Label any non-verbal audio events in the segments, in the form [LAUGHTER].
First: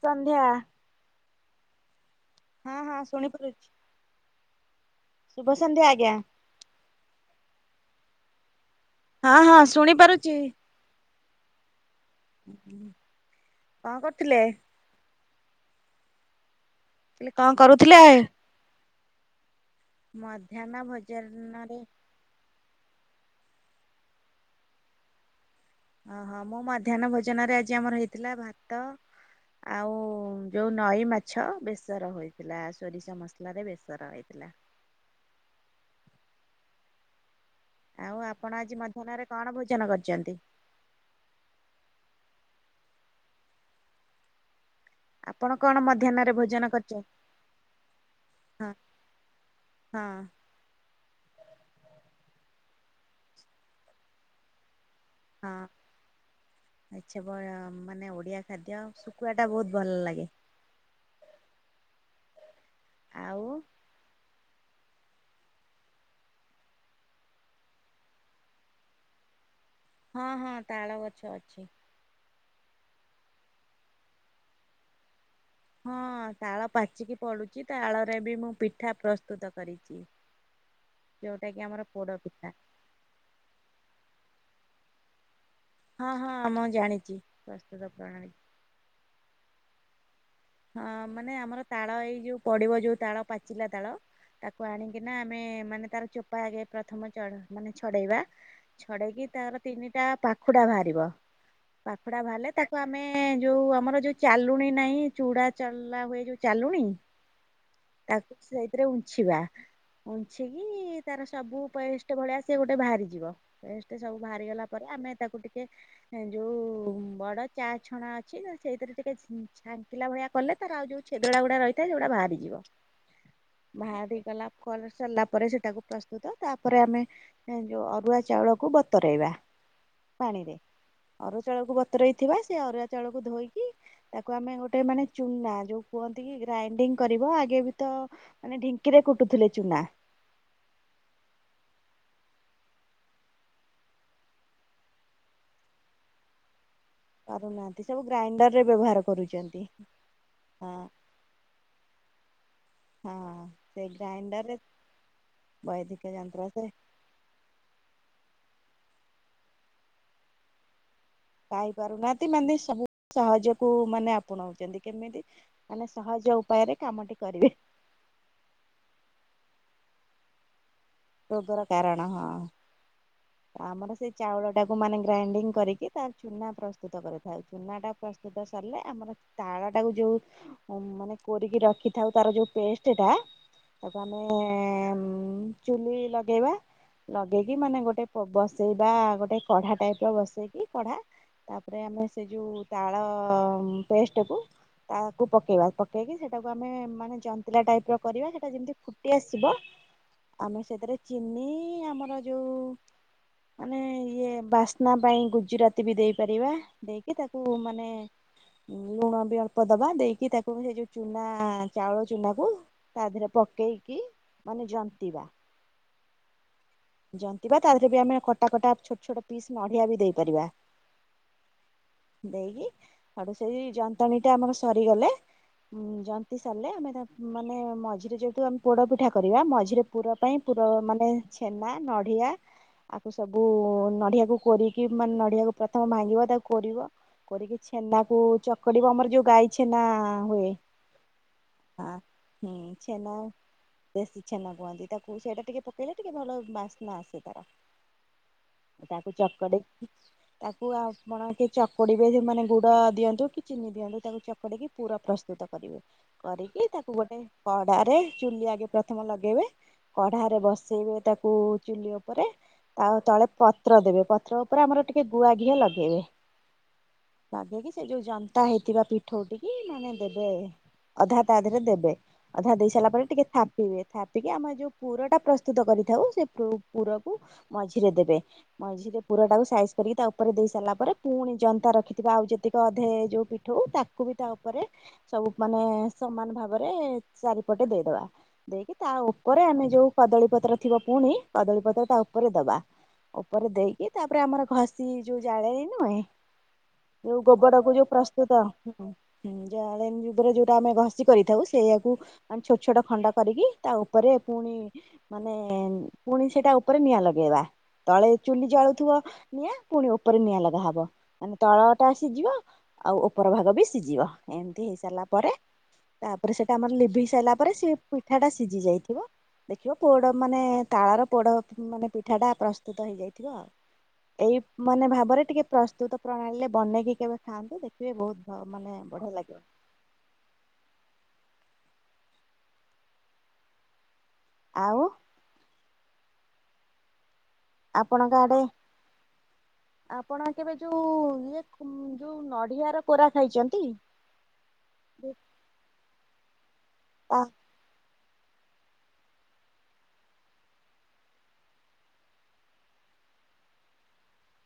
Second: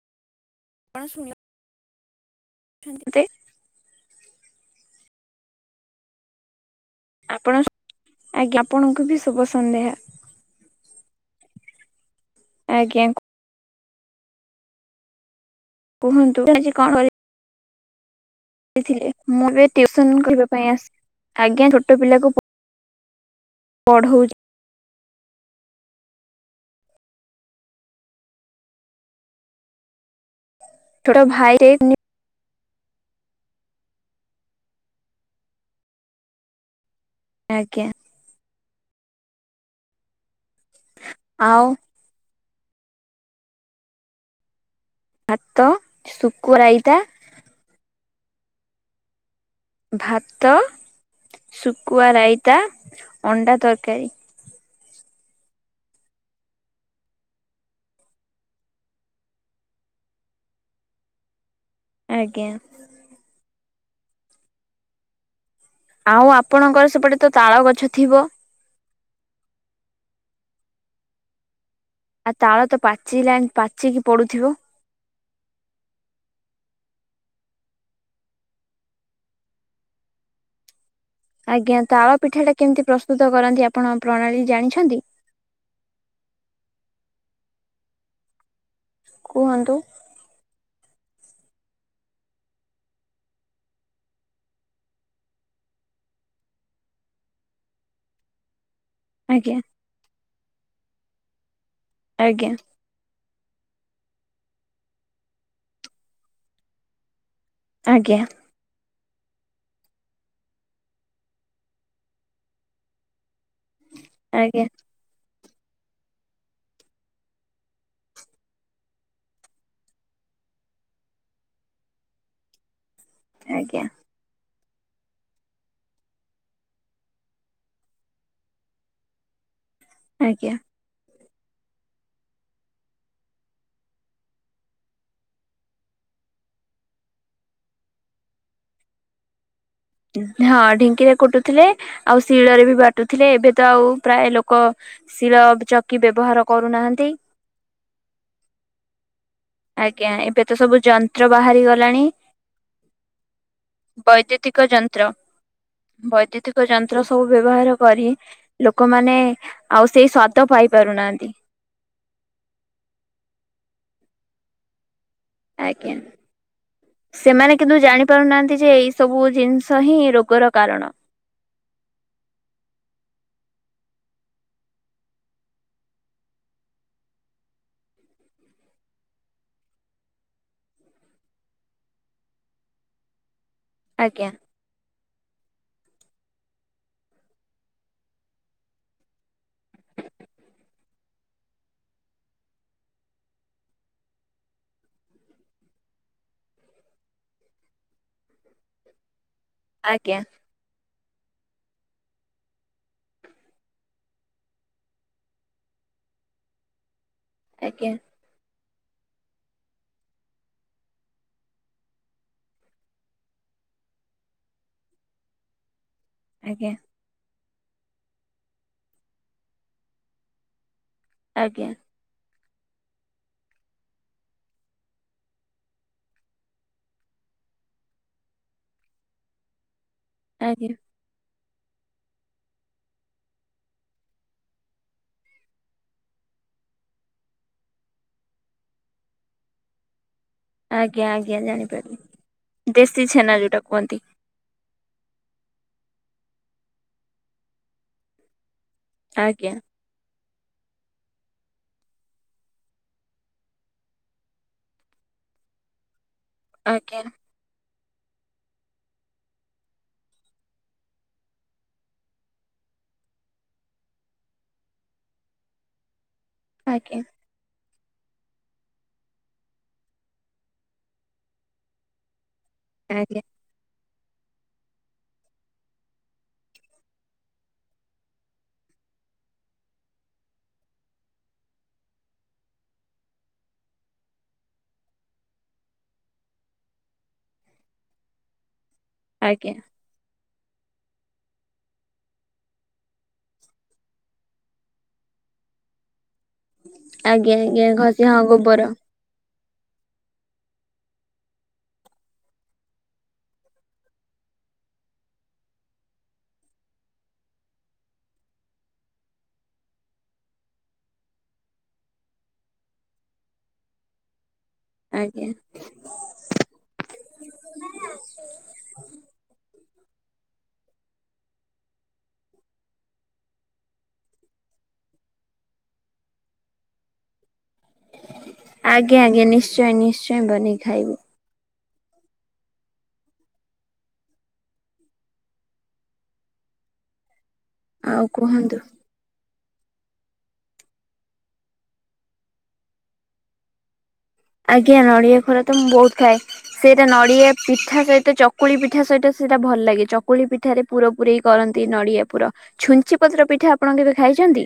ସନ୍ଧ୍ୟା। କଣ [UNINTELLIGIBLE] ହଁ ହଁ ଶୁଣିପାରୁଛି ଶୁଭ ସନ୍ଧ୍ୟା ଆଜ୍ଞା। ଆପଣ ଆଜ୍ଞା ଆପଣଙ୍କୁ ବି ହଁ ଶୁଭ ହଁ ସନ୍ଧ୍ୟା ଶୁଣି ପାରୁଛି। [INAUDIBLE] ଆଜ୍ଞା। କଣ କରୁଥିଲେ? କୁହନ୍ତୁ ଆଜି କଣ କରି ମୁଁ କହିଲି କଣ କରୁଥିଲେ? ସେଥିଲେ ମୁଁ ଏବେ ଟିଉସନ କରିବା ପାଇଁ ମଧ୍ୟାହ୍ନ ଆସିଛି। ଆଜ୍ଞା ଭୋଜନରେ ଛୋଟ ପିଲାକୁ ପଢ଼ଉ ଓହ ମୋ ମଧ୍ୟାହ୍ନ ଭୋଜନରେ ଆଜି ଆମର ହେଇଥିଲା ଭାତ ଆଉ ଯୋଉ ନଈ ଛୋଟ ମାଛ ଭାଇ ବେସର ହୋଇଥିଲା ସୋରିଷ ମସଲାରେ ବେସର ହୋଇଥିଲା। ଆଜ୍ଞା। ଆଉ ଆପଣ ଆଜି ମଧ୍ୟାହ୍ନରେ କଣ ଭୋଜନ କରିଛନ୍ତି? ଆଉ ଆପଣ ଭାତ କଣ ମଧ୍ୟାହ୍ନରେ ଶୁଖୁଆ ଭୋଜନ ରାଇତା କରିଛନ୍ତି? ହଁ। ହଁ। ଭାତ, ଶୁଖୁଆ ରାଇତା, ଅଣ୍ଡା ତରକାରୀ। ହଁ। ଆଛା ଭ ମାନେ ଓଡ଼ିଆ ଖାଦ୍ୟ ଶୁଖୁଆଟା ବହୁତ ଭଲ ଲାଗେ। ଆଜ୍ଞା। ଆଉ ଆଉ ଆପଣଙ୍କର ସେପଟେ ତ ତାଳ ଗଛ ଥିବ? ହଁ ହଁ ତାଳ ଗଛ ଅଛି। ଆଉ ତାଳ ତ ପାଚିଲାଣି ପାଚିକି ପଡୁଥିବ। ହଁ ତାଳ ପାଚିକି ପଡୁଛି ତାଳରେ ବି ମୁଁ ପିଠା ପ୍ରସ୍ତୁତ କରିଛି। ଯୋଉଟା କି ଆଜ୍ଞା ଆମର ପୋଡ ତାଳ ପିଠା ପିଠାଟା କେମିତି ପ୍ରସ୍ତୁତ କରନ୍ତି ଆପଣ ପ୍ରଣାଳୀ ଜାଣିଛନ୍ତି? ହଁ ହଁ ମୁଁ ଜାଣିଛି ପ୍ରସ୍ତୁତ ପ୍ରଣାଳୀ। କୁହନ୍ତୁ। ହଁ ମାନେ ଆମର ତାଳ ଏଇ ଯୋଉ ପଡିବ ଯୋଉ ତାଳ ପାଚିଲା ତାଳ ତାକୁ ଆଣିକିନା ଆମେ ମାନେ ତାର ଚୋପା ଆଗେ ପ୍ରଥମ ଚନ୍ ମାନେ ଛଡ଼େଇବା। ଛଡେଇକି ଆଜ୍ଞା ତାର ତିନିଟା ପାଖୁଡା ବାହାରିବ ପାଖୁଡା ଆଜ୍ଞା ବାହାରିଲେ ତା ତାକୁ ଆମେ ଯୋଉ ଆମର ଯୋଉ ଚାଲୁଣି ନାହିଁ ଚୁଡା ଚଲା ହୁଏ ଯୋଉ ଚାଲୁଣି ଆଜ୍ଞା ତାକୁ ସେଇଥିରେ ଉଁଞ୍ଛିବା। ଉଁଞ୍ଛିକି ତାର ସବୁ ପେଷ୍ଟ ଭଳିଆ ସେ ଗୋଟେ ବାହାରିଯିବ। ପେଷ୍ଟ ସବୁ ବାହାରିଗଲା ଆଜ୍ଞା ପରେ ଆମେ ତାକୁ ଟିକେ ଏ ଯୋଉ ବଡ଼ ଚା ଛଣା ଅଛି ନା ସେଇଥିରେ ଟିକେ ଛାଙ୍କିଲା ଭଳିଆ କଲେ ତାର ଆଉ ଛେଦଡ଼ା ଗୁଡା ରହିଥାଏ ସେଗୁଡା ବାହାରିଯିବ। ଆଜ୍ଞା ବାହାରି ଗଲା କଲ ସରିଲା ପରେ ସେଟାକୁ ପ୍ରସ୍ତୁତ ତାପରେ ଆମେ ଯୋଉ ଅରୁଆ ଚାଉଳକୁ ବତରେଇବା ଆଜ୍ଞା ପାଣିରେ। ଅରୁଆ ଚାଉଳକୁ ବତରେଇଥିବା ସେ ଅରୁଆ ଚାଉଳକୁ ଧୋଇକି ତାକୁ ଆମେ ଗୋଟେ ମାନେ ଚୁନା ଯୋଉ କୁହନ୍ତି କି ଗ୍ରାଇଣ୍ଡିଙ୍ଗ କରିବ ଆଗେ ବି ତ ମାନେ ଢିଙ୍କିରେ କୁଟୁଥିଲେ ଚୁନା। ହଁ ଢିଙ୍କିରେ କୁଟୁଥିଲେ ଆଉ ଶିଳରେ ବି ବାଟୁଥିଲେ। ଏବେ ତ ଆଉ ପ୍ରାୟ ଲୋକ ଶିର ଚକି ବ୍ୟବହାର କରୁନାହାନ୍ତି। ପାରୁନାହାନ୍ତି ସବୁ ଗ୍ରାଇଣ୍ଡରରେ ବ୍ୟବହାର କରୁଛନ୍ତି। ଆଜ୍ଞା ଏବେ ତ ହଁ ସବୁ ଯନ୍ତ୍ର ବାହାରି ଗଲାଣି। ହଁ ସେ ଗ୍ରାଇଣ୍ଡରରେ ବୈଦ୍ୟୁତିକ ବୈଦିକ ଯନ୍ତ୍ର ବୈଦିକ ସେ ଯନ୍ତ୍ର ସବୁ ବ୍ୟବହାର କରି ଲୋକମାନେ ଆଉ ସେଇ ସ୍ଵାଦ ପାଇପାରୁନାହାନ୍ତି। ପାଇପାରୁନାହାନ୍ତି ମାନେ ସବୁ ସହଜକୁ ମାନେ ଆପଣାଉଛନ୍ତି କେମିତି ମାନେ ଆଜ୍ଞା ସହଜ ଉପାୟରେ କାମଟି କରିବେ। ବୁଝିପାରୁନାହାନ୍ତି ଯେ ଏଇ ସବୁ ଜିନିଷ ହିଁ ରୋଗର କାରଣ। ରୋଗର କାରଣ ହଁ। ଆମର ସେଇ ଚାଉଳଟାକୁ ମାନେ ଗ୍ରାଇଣ୍ଡିଙ୍ଗ କରିକି ତା ଚୁନା ପ୍ରସ୍ତୁତ କରିଥାଉ। ଚୁନାଟା ପ୍ରସ୍ତୁତ ସରିଲେ ଆମର ତାଳ ଟାକୁ ଯୋଉ ଉମ୍ ମାନେ କୋରିକି ରଖିଥାଉ ତାର ଯୋଉ ପେଷ୍ଟେଟା ତାକୁ ଆଜ୍ଞା ଆମେ ଚୁଲି ଲଗେଇବା ଲଗେଇକି ମାନେ ଗୋଟେ ବସେଇବା ଗୋଟେ କଢା ଟାଇପ୍ ର ବସେଇକି କଢା ତାପରେ ଆମେ ସେ ଯେଉଁ ତାଳ ପେଷ୍ଟକୁ ତାକୁ ପକେଇବା ପକେଇକି ସେଇଟାକୁ ଆମେ ମାନେ ଯନ୍ତିଲା ଟାଇପ୍ ର କରିବା ସେଇଟା ଯେମିତି ଫୁଟି ଆସିବ। ଆଜ୍ଞା। ଆମେ ସେଥିରେ ଚିନି ଆମର ଯୋଉ ମାନେ ଇଏ ବାସ୍ନା ପାଇଁ ଗୁଜୁରାତି ବି ଦେଇପାରିବା। ଦେଇ କି ତାକୁ ମାନେ ଆଜ୍ଞା ଲୁଣ ବି ଅଳ୍ପ ଦବା ଦେଇକି ତାକୁ ସେ ଯୋଉ ଚୁନା ଚାଉଳ ଚୁନାକୁ ତା ଦେହରେ ପକେଇକି ମାନେ ଜନ୍ତିବା। ଆଜ୍ଞା। ଜନ୍ତିବା ତା ଦେହରେ ବି ଆମେ କଟା କଟା ଛୋଟ ଛୋଟ ପିସ୍ ନଡ଼ିଆ ବି ଦେଇପାରିବା। ଆଜ୍ଞା। ଦେଇକି ଆଡୁ ସେଇ ଯନ୍ତଣୀ ଟା ଆମର ସରିଗଲେ ଜନ୍ତି ସରିଲେ ଆମେ ତା ମାନେ ମଝିରେ ଯେହେତୁ ଆମେ ପୋଡ଼ ପିଠା କରିବା ମଝିରେ ପୁର ପାଇଁ ପୁର ଆଜ୍ଞା ମାନେ ଛେନା ନଡ଼ିଆ ଆକୁ ସବୁ ନଡ଼ିଆକୁ କୋରିକି ମାନେ ନଡ଼ିଆକୁ ପ୍ରଥମ ଭାଙ୍ଗିବ ତାକୁ କୋରିବ। କରିକି ଛେନାକୁ ଚକଡିବ ଆମର ଯୋଉ ଗାଈ ଛେନା ହୁଏ। ଆଜ୍ଞା ଆଜ୍ଞା ହଁ। ହୁଁ ଜାଣିପାରିଲି। ଦେଶୀ ଛେନା ଯୋଉଟା କୁହନ୍ତି। ଦେଶୀ ଛେନା କୁହନ୍ତି ତାକୁ, ସେଇଟା ଟିକେ ପକେଇଲେ ଟିକେ ଭଲ ବାସ୍ନା ଆସେ ତାର। ତାକୁ ଆଜ୍ଞା ଚକଡେଇକି, ତାକୁ ଆପଣ କେ ଚକୁଡିବେ, ମାନେ ଗୁଡ ଦିଅନ୍ତୁ କି ଚିନି ଦିଅନ୍ତୁ, ତାକୁ ଚକୁଡିକି ପୁର ପ୍ରସ୍ତୁତ କରିବେ। କରିକି, ତାକୁ ଆଜ୍ଞା ଗୋଟେ କଡ଼ାରେ, ଚୁଲି ଆଗେ ପ୍ରଥମ ଲଗେଇବେ କଢାରେ ବସେଇବେ ତାକୁ ଚୁଲି ଉପରେ ତା ତଳେ ପତ୍ର ଦେବେ, ପତ୍ର ଉପରେ ଆମର ଟିକେ ଗୁଆ ଘିଅ ଲଗେଇବେ। ଆଜ୍ଞା। ଲଗେଇକି, ସେ ଯୋଉ ଜନ୍ତା ହେଇଥିବା ପିଠଉ ଟିକି ମାନେ ଦେବେ ଅଧା ତା ଦେହରେ ଦେବେ, ଅଧା ଦେଇ ସାରିଲା ପରେ ଆଜ୍ଞା ଟିକେ ଥାପିବେ ଥାପିକି, ଆମେ ଯୋଉ ପୁର ଟା ପ୍ରସ୍ତୁତ କରିଥାଉ, ସେ ପୁରକୁ ମଝିରେ ଦେବେ। ମଝିରେ ପୁର ଟାକୁ ସାଇସ୍ କରିକି ତା ଉପରେ ଦେଇ ସାରିଲା ପରେ, ପୁଣି ଜନ୍ତା ରଖିଥିବା ଆଉ ଯେତିକି ଅଧେ ଯୋଉ ପିଠଉ, ତାକୁ ବି ତା ଉପରେ ସବୁ ମାନେ, ସମାନ ଭାବରେ, ଚାରିପଟେ ଦେଇଦବା। ଦେଇକି, ତା ଉପରେ ଆଜ୍ଞା ଆମେ ଯୋଉ କଦଳୀ ପତ୍ର ଥିବ ପୁଣି, କଦଳୀ ପତ୍ର ତା ଉପରେ ଦବା। ଉପରେ ଦେଇକି, ତାପରେ ଆମର ଘଷି ଯୋଉ ଜାଳେଣି ନୁହେଁ ଯଉ ଆଜ୍ଞା ଆଜ୍ଞା ଗୋବଡକୁ ଯୋଉ ଘଷି ହଁ ପ୍ରସ୍ତୁତ ଗୋବର ହୁଁ, ଜାଳେନି ଯୁଗରେ ଯୋଉଟା ଆମେ ଘଷି କରିଥାଉ, ସେଇଆକୁ ମାନେ ଛୋଟ ଛୋଟ ଖଣ୍ଡ କରିକି, ତା ଉପରେ ପୁଣି ମାନେ, ପୁଣି ସେଇଟା ଉପରେ ନିଆଁ ଲଗେଇବା। ତଳେ ଚୁଲି ଜାଳୁଥିବ ନିଆଁ, ପୁଣି ଉପରେ ନିଆଁ ଲଗାହବ। ମାନେ ତଳ ଟା ସିଝିବ, ଆଉ ଉପର ଭାଗ ବି ସିଝିବ, ଏମିତି ହେଇ ସାରିଲା ଆଜ୍ଞା ପରେ ତାପରେ, ସେଇଟା ଆମର ଲିଭେଇ ସାରିଲା ପରେ, ସେ ପିଠାଟା ସିଝି ଯାଇଥିବ। ଦେଖିବ ପୋଡ଼, ମାନେ ତାଳର ପୋଡ଼ ମାନେ ପିଠାଟା ପ୍ରସ୍ତୁତ ହେଇଯାଇଥିବ ଆଉ। ଏଇ ମାନେ ଭାବରେ ଟିକେ ପ୍ରସ୍ତୁତ ପ୍ରଣାଳୀରେ ବନେଇକି କେବେ ଖାଆନ୍ତୁ, ଦେଖିବେ ବହୁତ ମାନେ ବଢିଆ ଲାଗିବ। ଚାଇନିସ୍। ଏଁ, ବନେଇକି ଖାଇବୁ? ଆଉ ଆଉ ଆପଣଙ୍କ ଆଡେ କୁହନ୍ତୁ ଆପଣ କେବେ ଯୋଉ, ଇଏ ଯୋଉ ନଡ଼ିଆର କୋରା ଖାଇଚନ୍ତି? ଆଜ୍ଞା, ନଡ଼ିଆ ଖରା ତ ମୁଁ ବହୁତ ଖାଏ, ସେଇଟା ନଡ଼ିଆ ପିଠା ସ ତ ଚକୁଳି ପିଠା ସହିତ ସେଇଟା ଭଲ ଲାଗେ, ଚକୁଳି ପିଠାରେ ପୁର ପୁରେଇକି କରନ୍ତି ନଡିଆ ପୁର। ଛୁଞ୍ଚି ପତ୍ର ପିଠା ଆପଣ କେବେ ଖାଇଚନ୍ତି?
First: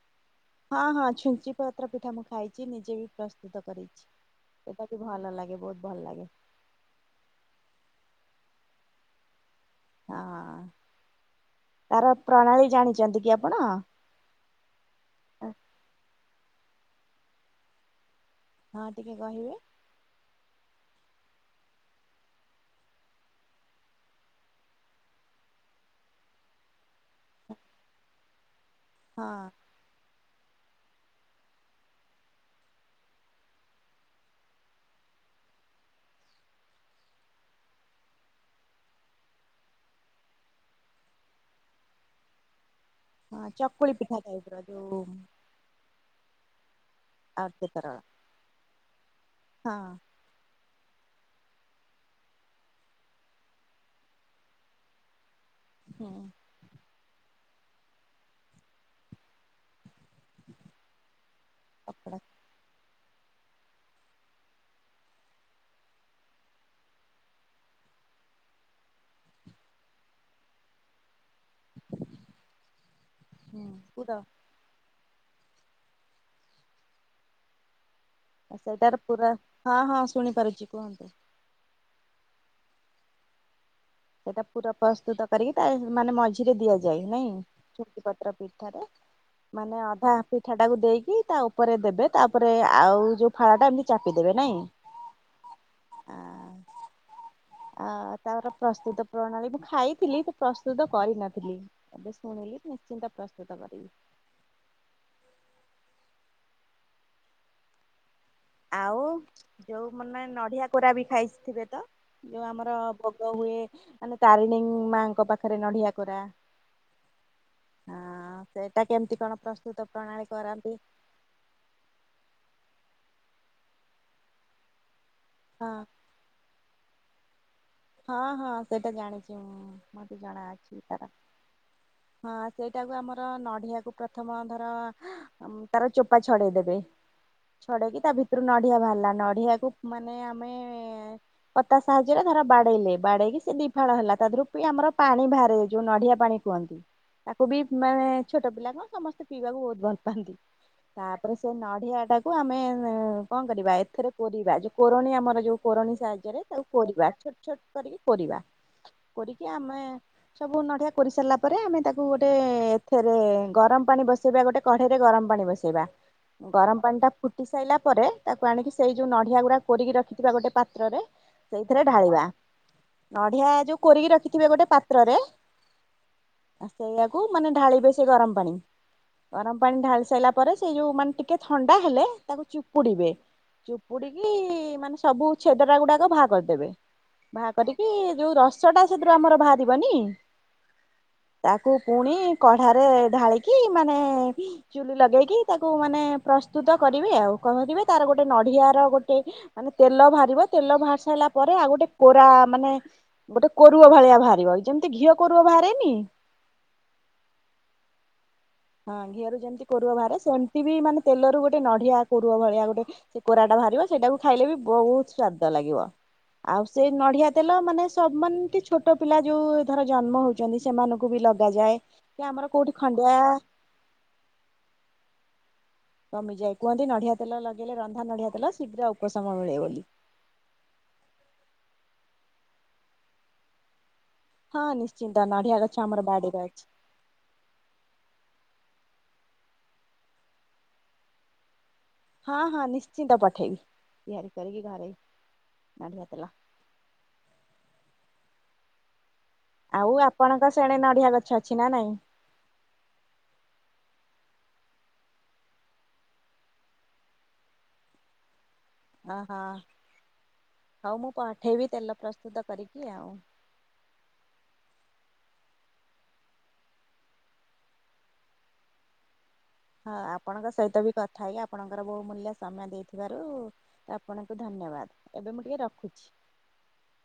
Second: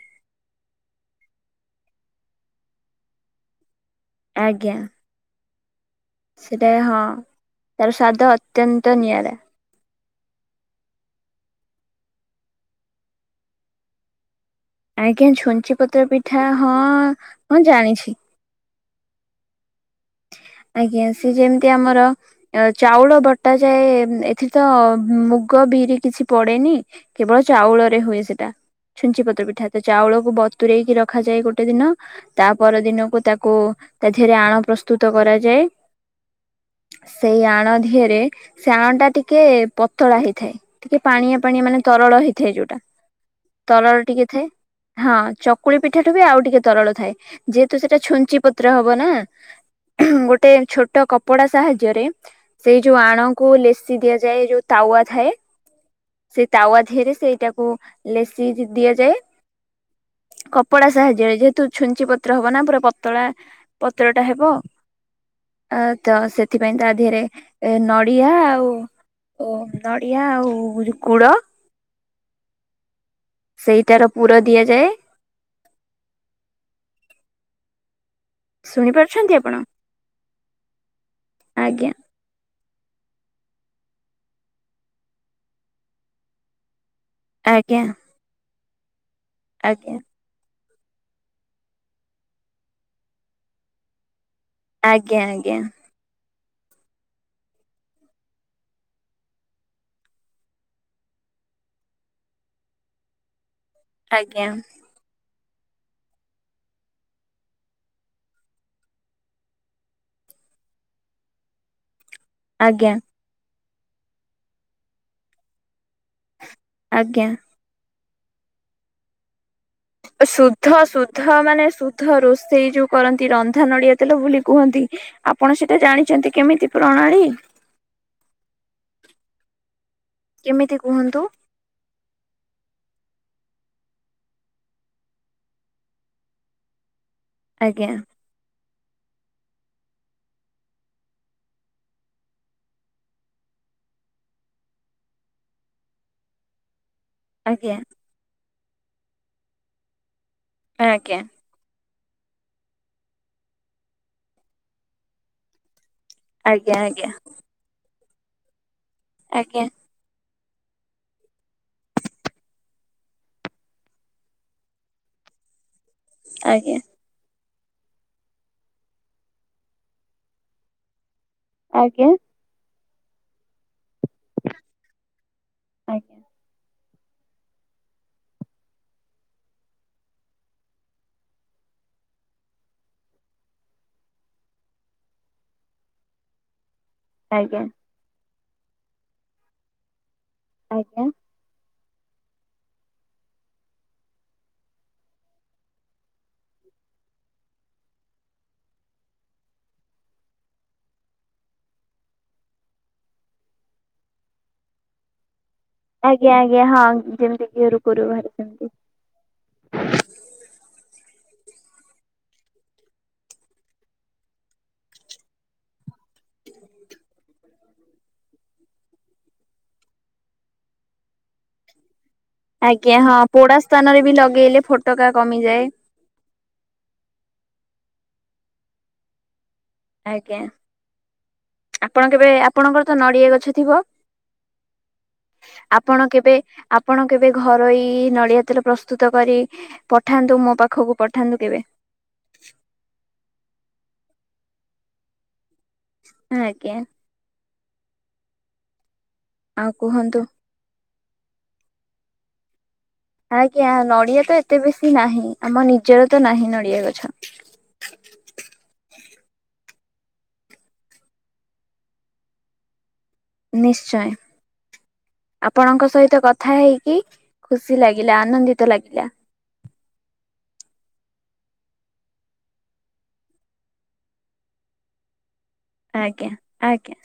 ହଁ ହଁ, ଛୁଞ୍ଚି ପତ୍ର ପିଠା ମୁଁ ଖାଇଛି, ନିଜେ ବି ପ୍ରସ୍ତୁତ କରିଚି। ଆଜ୍ଞା ସେଟା ବି ଭଲ ଲାଗେ, ବହୁତ ଭଲ ଲାଗେ। ସେଟା ହଁ, ତାର ସ୍ଵାଦ ଅତ୍ୟନ୍ତ ନିଆରା। ହଁ, ତାର ପ୍ରଣାଳୀ ଜାଣିଛନ୍ତି କି ଆପଣ? ଆଜ୍ଞା, ଝୁଞ୍ଚି ପତ୍ର ପିଠା ହଁ, ହଁ ଜାଣିଛି। ହଁ, ଟିକେ କହିବେ? ଆଜ୍ଞା, ସେ ଯେମିତି ଆମର ଚାଉଳ ବଟାଯାଏ, ଏଥିରେ ତ ମୁଗ ବିରି କିଛି ପଡେନି କେବଳ ଚାଉଳରେ ହୁଏ ସେଟା, ଛୁଞ୍ଚି ହଁ ପତ୍ର ପିଠା। ତ, ଚାଉଳକୁ ବତୁରଇକି ରଖାଯାଏ ଗୋଟେ ଦିନ ତା ପର ଦିନକୁ ତାକୁ, ତା ଦେହରେ ଆଣ ପ୍ରସ୍ତୁତ କରାଯାଏ। ସେଇ ଆଣ ଧିଅରେ, ସେ ଆଣ ଟା ଟିକେ ପତଳା ହେଇଥାଏ। ଟିକେ ପାଣିଆ ପାଣିଆ ମାନେ ତରଳ ହେଇଥାଏ ଯୋଉଟା ହଁ ଚକୁଳି ତରଳ ପିଠା ଟିକେ ଟାଇପ ଥାଏ ର ଯୋଉ ହଁ କୁକୁଳି ପିଠାଠୁ ବି ଆଉ ଟିକେ ତରଳ ଥାଏ ଆଉ ଯେହେତୁ କେତେରଳ ସେଟା ଛୁଞ୍ଚି ପତ୍ର ହବ ନା ହଁ। ଗୋଟେ ଛୋଟ କପଡ଼ା ସାହାଯ୍ୟରେ ସେଇ ଯୋଉ ଆଣକୁ ଲେସିି ଦିଆଯାଏ ଯୋଉ ତାୱା ଥାଏ। ହୁଁ। ସେଇ ତାୱାରେ ସେଇଟାକୁ ଲେସିି ଦିଆଯାଏ। କପଡା ସାହାଯ୍ୟରେ ଯେହେତୁ ଛୁଞ୍ଚି କପଡା ପତ୍ର ହବ ନା ପୁରା ପତଳା ପତ୍ର ଟା ହେବ। ଅ ତ ସେଥିପାଇଁ ତା ଦେହରେ ଏ ନଡିଆ ଆଉ ଓ ନଡ଼ିଆ ଆଉ କୁଡ଼। ସେଇଟାର ପୁର ଦିଆଯାଏ। ଶୁଣି ସେଇଟାର ପୁରା ପାରୁଛନ୍ତି ଆପଣ ହଁ ହଁ ଶୁଣିପାରୁଛି କୁହନ୍ତୁ। ଆଜ୍ଞା। ସେଇଟା ପୁରା ପ୍ରସ୍ତୁତ କରିକି ତା ମାନେ ମଝିରେ ଦିଆଯାଏ ନାଇଁ ଆଜ୍ଞା ଛୁଟି ପତ୍ର ପିରେ ମାନେ ଆଜ୍ଞା ଅଧା ପିଠା। ମିିଠାଟାକୁ ଦେଇକି ତା ଉପରେ ଦେବେ ତାପରେ ଆଉ ଯେଉଁ ଫାଳଟା ଏମିତି ଚାପିଦେବେ ନାଇଁ? ଆଜ୍ଞା ଆଜ୍ଞା। ଆ ତାପାର ପ୍ରସ୍ତୁତ ପ୍ରଣାଳୀ ମୁଁ ଖାଇଥିଲି ତ ପ୍ରସ୍ତୁତ କରିନଥିଲି। ଏବେ ଶୁଣିଲି ନିଶ୍ଚିନ୍ତ ପ୍ରସ୍ତୁତ କରିବି। ଆଜ୍ଞା। ଆଉ ଯୋଉ ମାନେ ନଡିଆ କୋରା ବି ଖାଇଥିବେ ତ ଯୋଉ ଆମର ଆଜ୍ଞା ହୁଏ ମାନେ ତାରିଣୀ ମାଙ୍କ ପାଖରେ ନଡିିଆ କରା ଆଜ୍ଞା। ହଁ ସେଇଟା କେମିତି କଣ ପ୍ରଶ୍ନ ଶୁଦ୍ଧ ଶୁଦ୍ଧ। ସୁଧ ମାନେ ସୁଧ ରୋଷେଇ ଯୋଉ କରନ୍ତି ରନ୍ଧା ନଡିଆ ତେଲ ବୋଲି କୁହନ୍ତି। ଆପଣ ହଁ ସେଇଟା ଜାଣିଛନ୍ତି କେମିତି ପ୍ରଣାଳୀ? ହଁ ହଁ ସେଇଟା ଜାଣିଛିଁ ମତେ ଜଣା କେମିତି ଅଛି ତାର କୁହନ୍ତୁ? ହଁ ସେଇଟାକୁ ଆମର ନ଼ଆକୁ ପ୍ରଥମ ଧର ତାର ଚୋପା ଛଡେଇଦେବେ ଆଜ୍ଞା ଛଡେଇକି ତା ଭିତ ତାଥିରୁ ନଡିଆ ବାହାରିଲା ନଡିଆକୁ ମାନେ ଆମେ ପତା ସାହାଯ୍ୟରେ ଧର ବାଡେଇଲେ ବାଡେଇକି ସେ ଦିଫାଳ ହେଲା ତା ଧରରୁ ଆମର ପାଣି ବାହାରେ ଯୋଉ ନଡିଆ ପାଣି କୁହନ୍ତି। ତାକୁ ବି ଆଜ୍ଞା ମାନେ ଛୋଟ ପିଲା କଣ ସମସ୍ତେ ପିଇବାକୁ ବହୁତ ଭଲ ପାଆନ୍ତି ଆଜ୍ଞା ତାପରେ [UNINTELLIGIBLE] ତାକୁ କରିବା ଆଜ୍ଞା ଆଜ୍ଞା ଛୋଟ ଛୋଟ କରିକି କରିବା କରିକି ଆଜ୍ଞା ଆମେ ସବୁ ନଡିଆ କୋରିସାରିଲା ପରେ ଆମେ ତାକୁ ଗୋଟେ ଏଥିରେ ଗରମ ପାଣି ବସେଇବା ଗୋଟେ କଢେଇରେ ଗରମ ପାଣି ବସେଇବା। ଆଜ୍ଞା ଗରମ ପାଣିଟା ଫୁଟି ସାଇଲା ପରେ ତାକୁ ଆଣିକି ସେଇ ଯୋଉ ନଡିଆ ଗୁଡା କୋରିକି ରଖିଥିବା ଗୋଟେ ପାତ୍ରରେ ସେଇଥିରେ ଆଜ୍ଞା ଢାଳିବା ନଡ଼ି଼ଆ ଯୋଉ କୋରିକି ରଖିଥିବେ ଗୋଟେ ପାତ୍ରରେ ଆଜ୍ଞା। ସେଇଆକୁ ମାନେ ଢାଳିବେ ସେ ଗରମ ପାଣି ଗରମ ପାଣି ଢାଳି ସାରିଲା ପରେ ସେ ଯୋଉ ମାନେ ଟିକେ ଥଣ୍ଡା ହେଲେ ତାକୁ ଚିପୁଡିବେ। ଚୁପୁଡିକି ମାନେ ସବୁ ଛେଦରା ଗୁଡାକ ବାହାର କରିଦେବେ। ବାହା ଆଜ୍ଞା କରିକି ଯୋଉ ରସ ଟା ସେଥିରୁ ଆମର ବାହରିବନି ଆଜ୍ଞା। ତାକୁ ପୁଣି କଢାରେ ଢାଳିକି ମାନେ ଚୁଲି ଲଗେଇକି ତାକୁ ମାନେ ପ୍ରସ୍ତୁତ କରିବେ ଆଉ କହ କିମି ତାର ଗୋଟେ ନଡିଆ ର ଗୋଟେ ମାନେ ତେଲ ବାହାରିବ ତେଲ ବାହାରି ସାରିଲା ପରେ ଆଉ ଗୋଟେ କୋରା ମାନେ ଗୋଟେ କୋରୁଅ ଭଳିଆ ବାହାରିବ ଯେମିତି ଘିଅ କୋରୁଅ ବାହାରେ? ଆଜ୍ଞା ଆଜ୍ଞା ହଁ ଯେମତି ଘିଅରୁ କୋରୁଅ ବାହାରେ। ହଁ ଘିଅରୁ ଯେମିତି କୋରୁଅ ବାହାରେ ସେମିତି ବି ମାନେ ତେଲରୁ ଗୋଟେ ନଡିଆ କୋରୁଅ ଭଳିଆ ଗୋଟେ ସେ କୋରାଟା ବାହାରିବ ସେଇଟାକୁ ଖାଇଲେ ବି ବହୁତ ସ୍ଵାଦ ଲାଗିବ। ଆଉ ସେ ନଡିଆ ତେଲ ମାନେ ସବ ମାନେ ଏମତି ଛୋଟ ପିଲା ଯୋଉ ଧର ଜନ୍ମ ହଉ ଚନ୍ତି ସେମାନଙ୍କୁ ବି ଲଗାଯାଏ କି ଆମର କୋଉଠି ଆଜ୍ଞା ଖଣ୍ଡିଆ ହଁ ପୋଡା ସ୍ଥାନରେ ବି ଲଗେଇଲେ ଫୋଟକା କମିଯାଏ। କମିଯାଏ କୁହନ୍ତି ନଡିଆ ତେଲ ଲଗେଇଲେ ରନ୍ଧା ନଡିଆ ତେଲ ଶୀଘ୍ର ଉପଶମ ମିଳେ ବୋଲି। ଆଜ୍ଞା ଆପଣ କେବେ ଆପଣଙ୍କର ତ ନଡ଼ିଆ ଗଛ ଥିବ? ହଁ ନିଶ୍ଚିନ୍ତ ନଡିଆଗଛ ଆପଣ ଆମର କେବେ ବାଡ଼ିରେ ଅଛି। ଆପଣ କେବେ ଘରୋଇ ନଡ଼ିଆ ତେଲ ପ୍ରସ୍ତୁତ କରି ପଠାନ୍ତୁ ମୋ ପାଖକୁ ପଠାନ୍ତୁ କେବେ। ହଁ ହଁ ନିଶ୍ଚିନ୍ତ ପଠେଇବି ତିଆରି କରିକି ଘରେ। ନଡିଆ ତେଲ ହଁ ଆଜ୍ଞା। ଆଉ ଆପଣଙ୍କ ସିଆଡ଼େ ନଡିଆ ଗଛ ଅଛି ନା ନାଇଁ? ଆଜ୍ଞା ନଡିଆ ତ ଏତେ ବେଶୀ ନାହିଁ ଆମ ନିଜର ତ ନାହିଁ ନଡିଆ ଗଛ। ଅ ହ ହଉ ମୁଁ ପଠେଇବି ତେଲ ପ୍ରସ୍ତୁତ କରିକି ଆଉ। ନିଶ୍ଚୟ। ଆପଣଙ୍କ ସହିତ କଥା ହେଇକି ଖୁସି ଲାଗିଲା ଆନନ୍ଦିତ ଲାଗିଲା। ହଁ ଆପଣଙ୍କ ସହିତ ବି କଥା ହେଇକି ଆପଣଙ୍କର ବହୁ ମୂଲ୍ୟ ସମୟ ଦେଇଥିବାରୁ ତ ଆପଣଙ୍କୁ ଧନ୍ୟବାଦ ଏବେ ମୁଁ ଟିକେ ରଖ ଆଜ୍ଞା ଆଜ୍ଞା।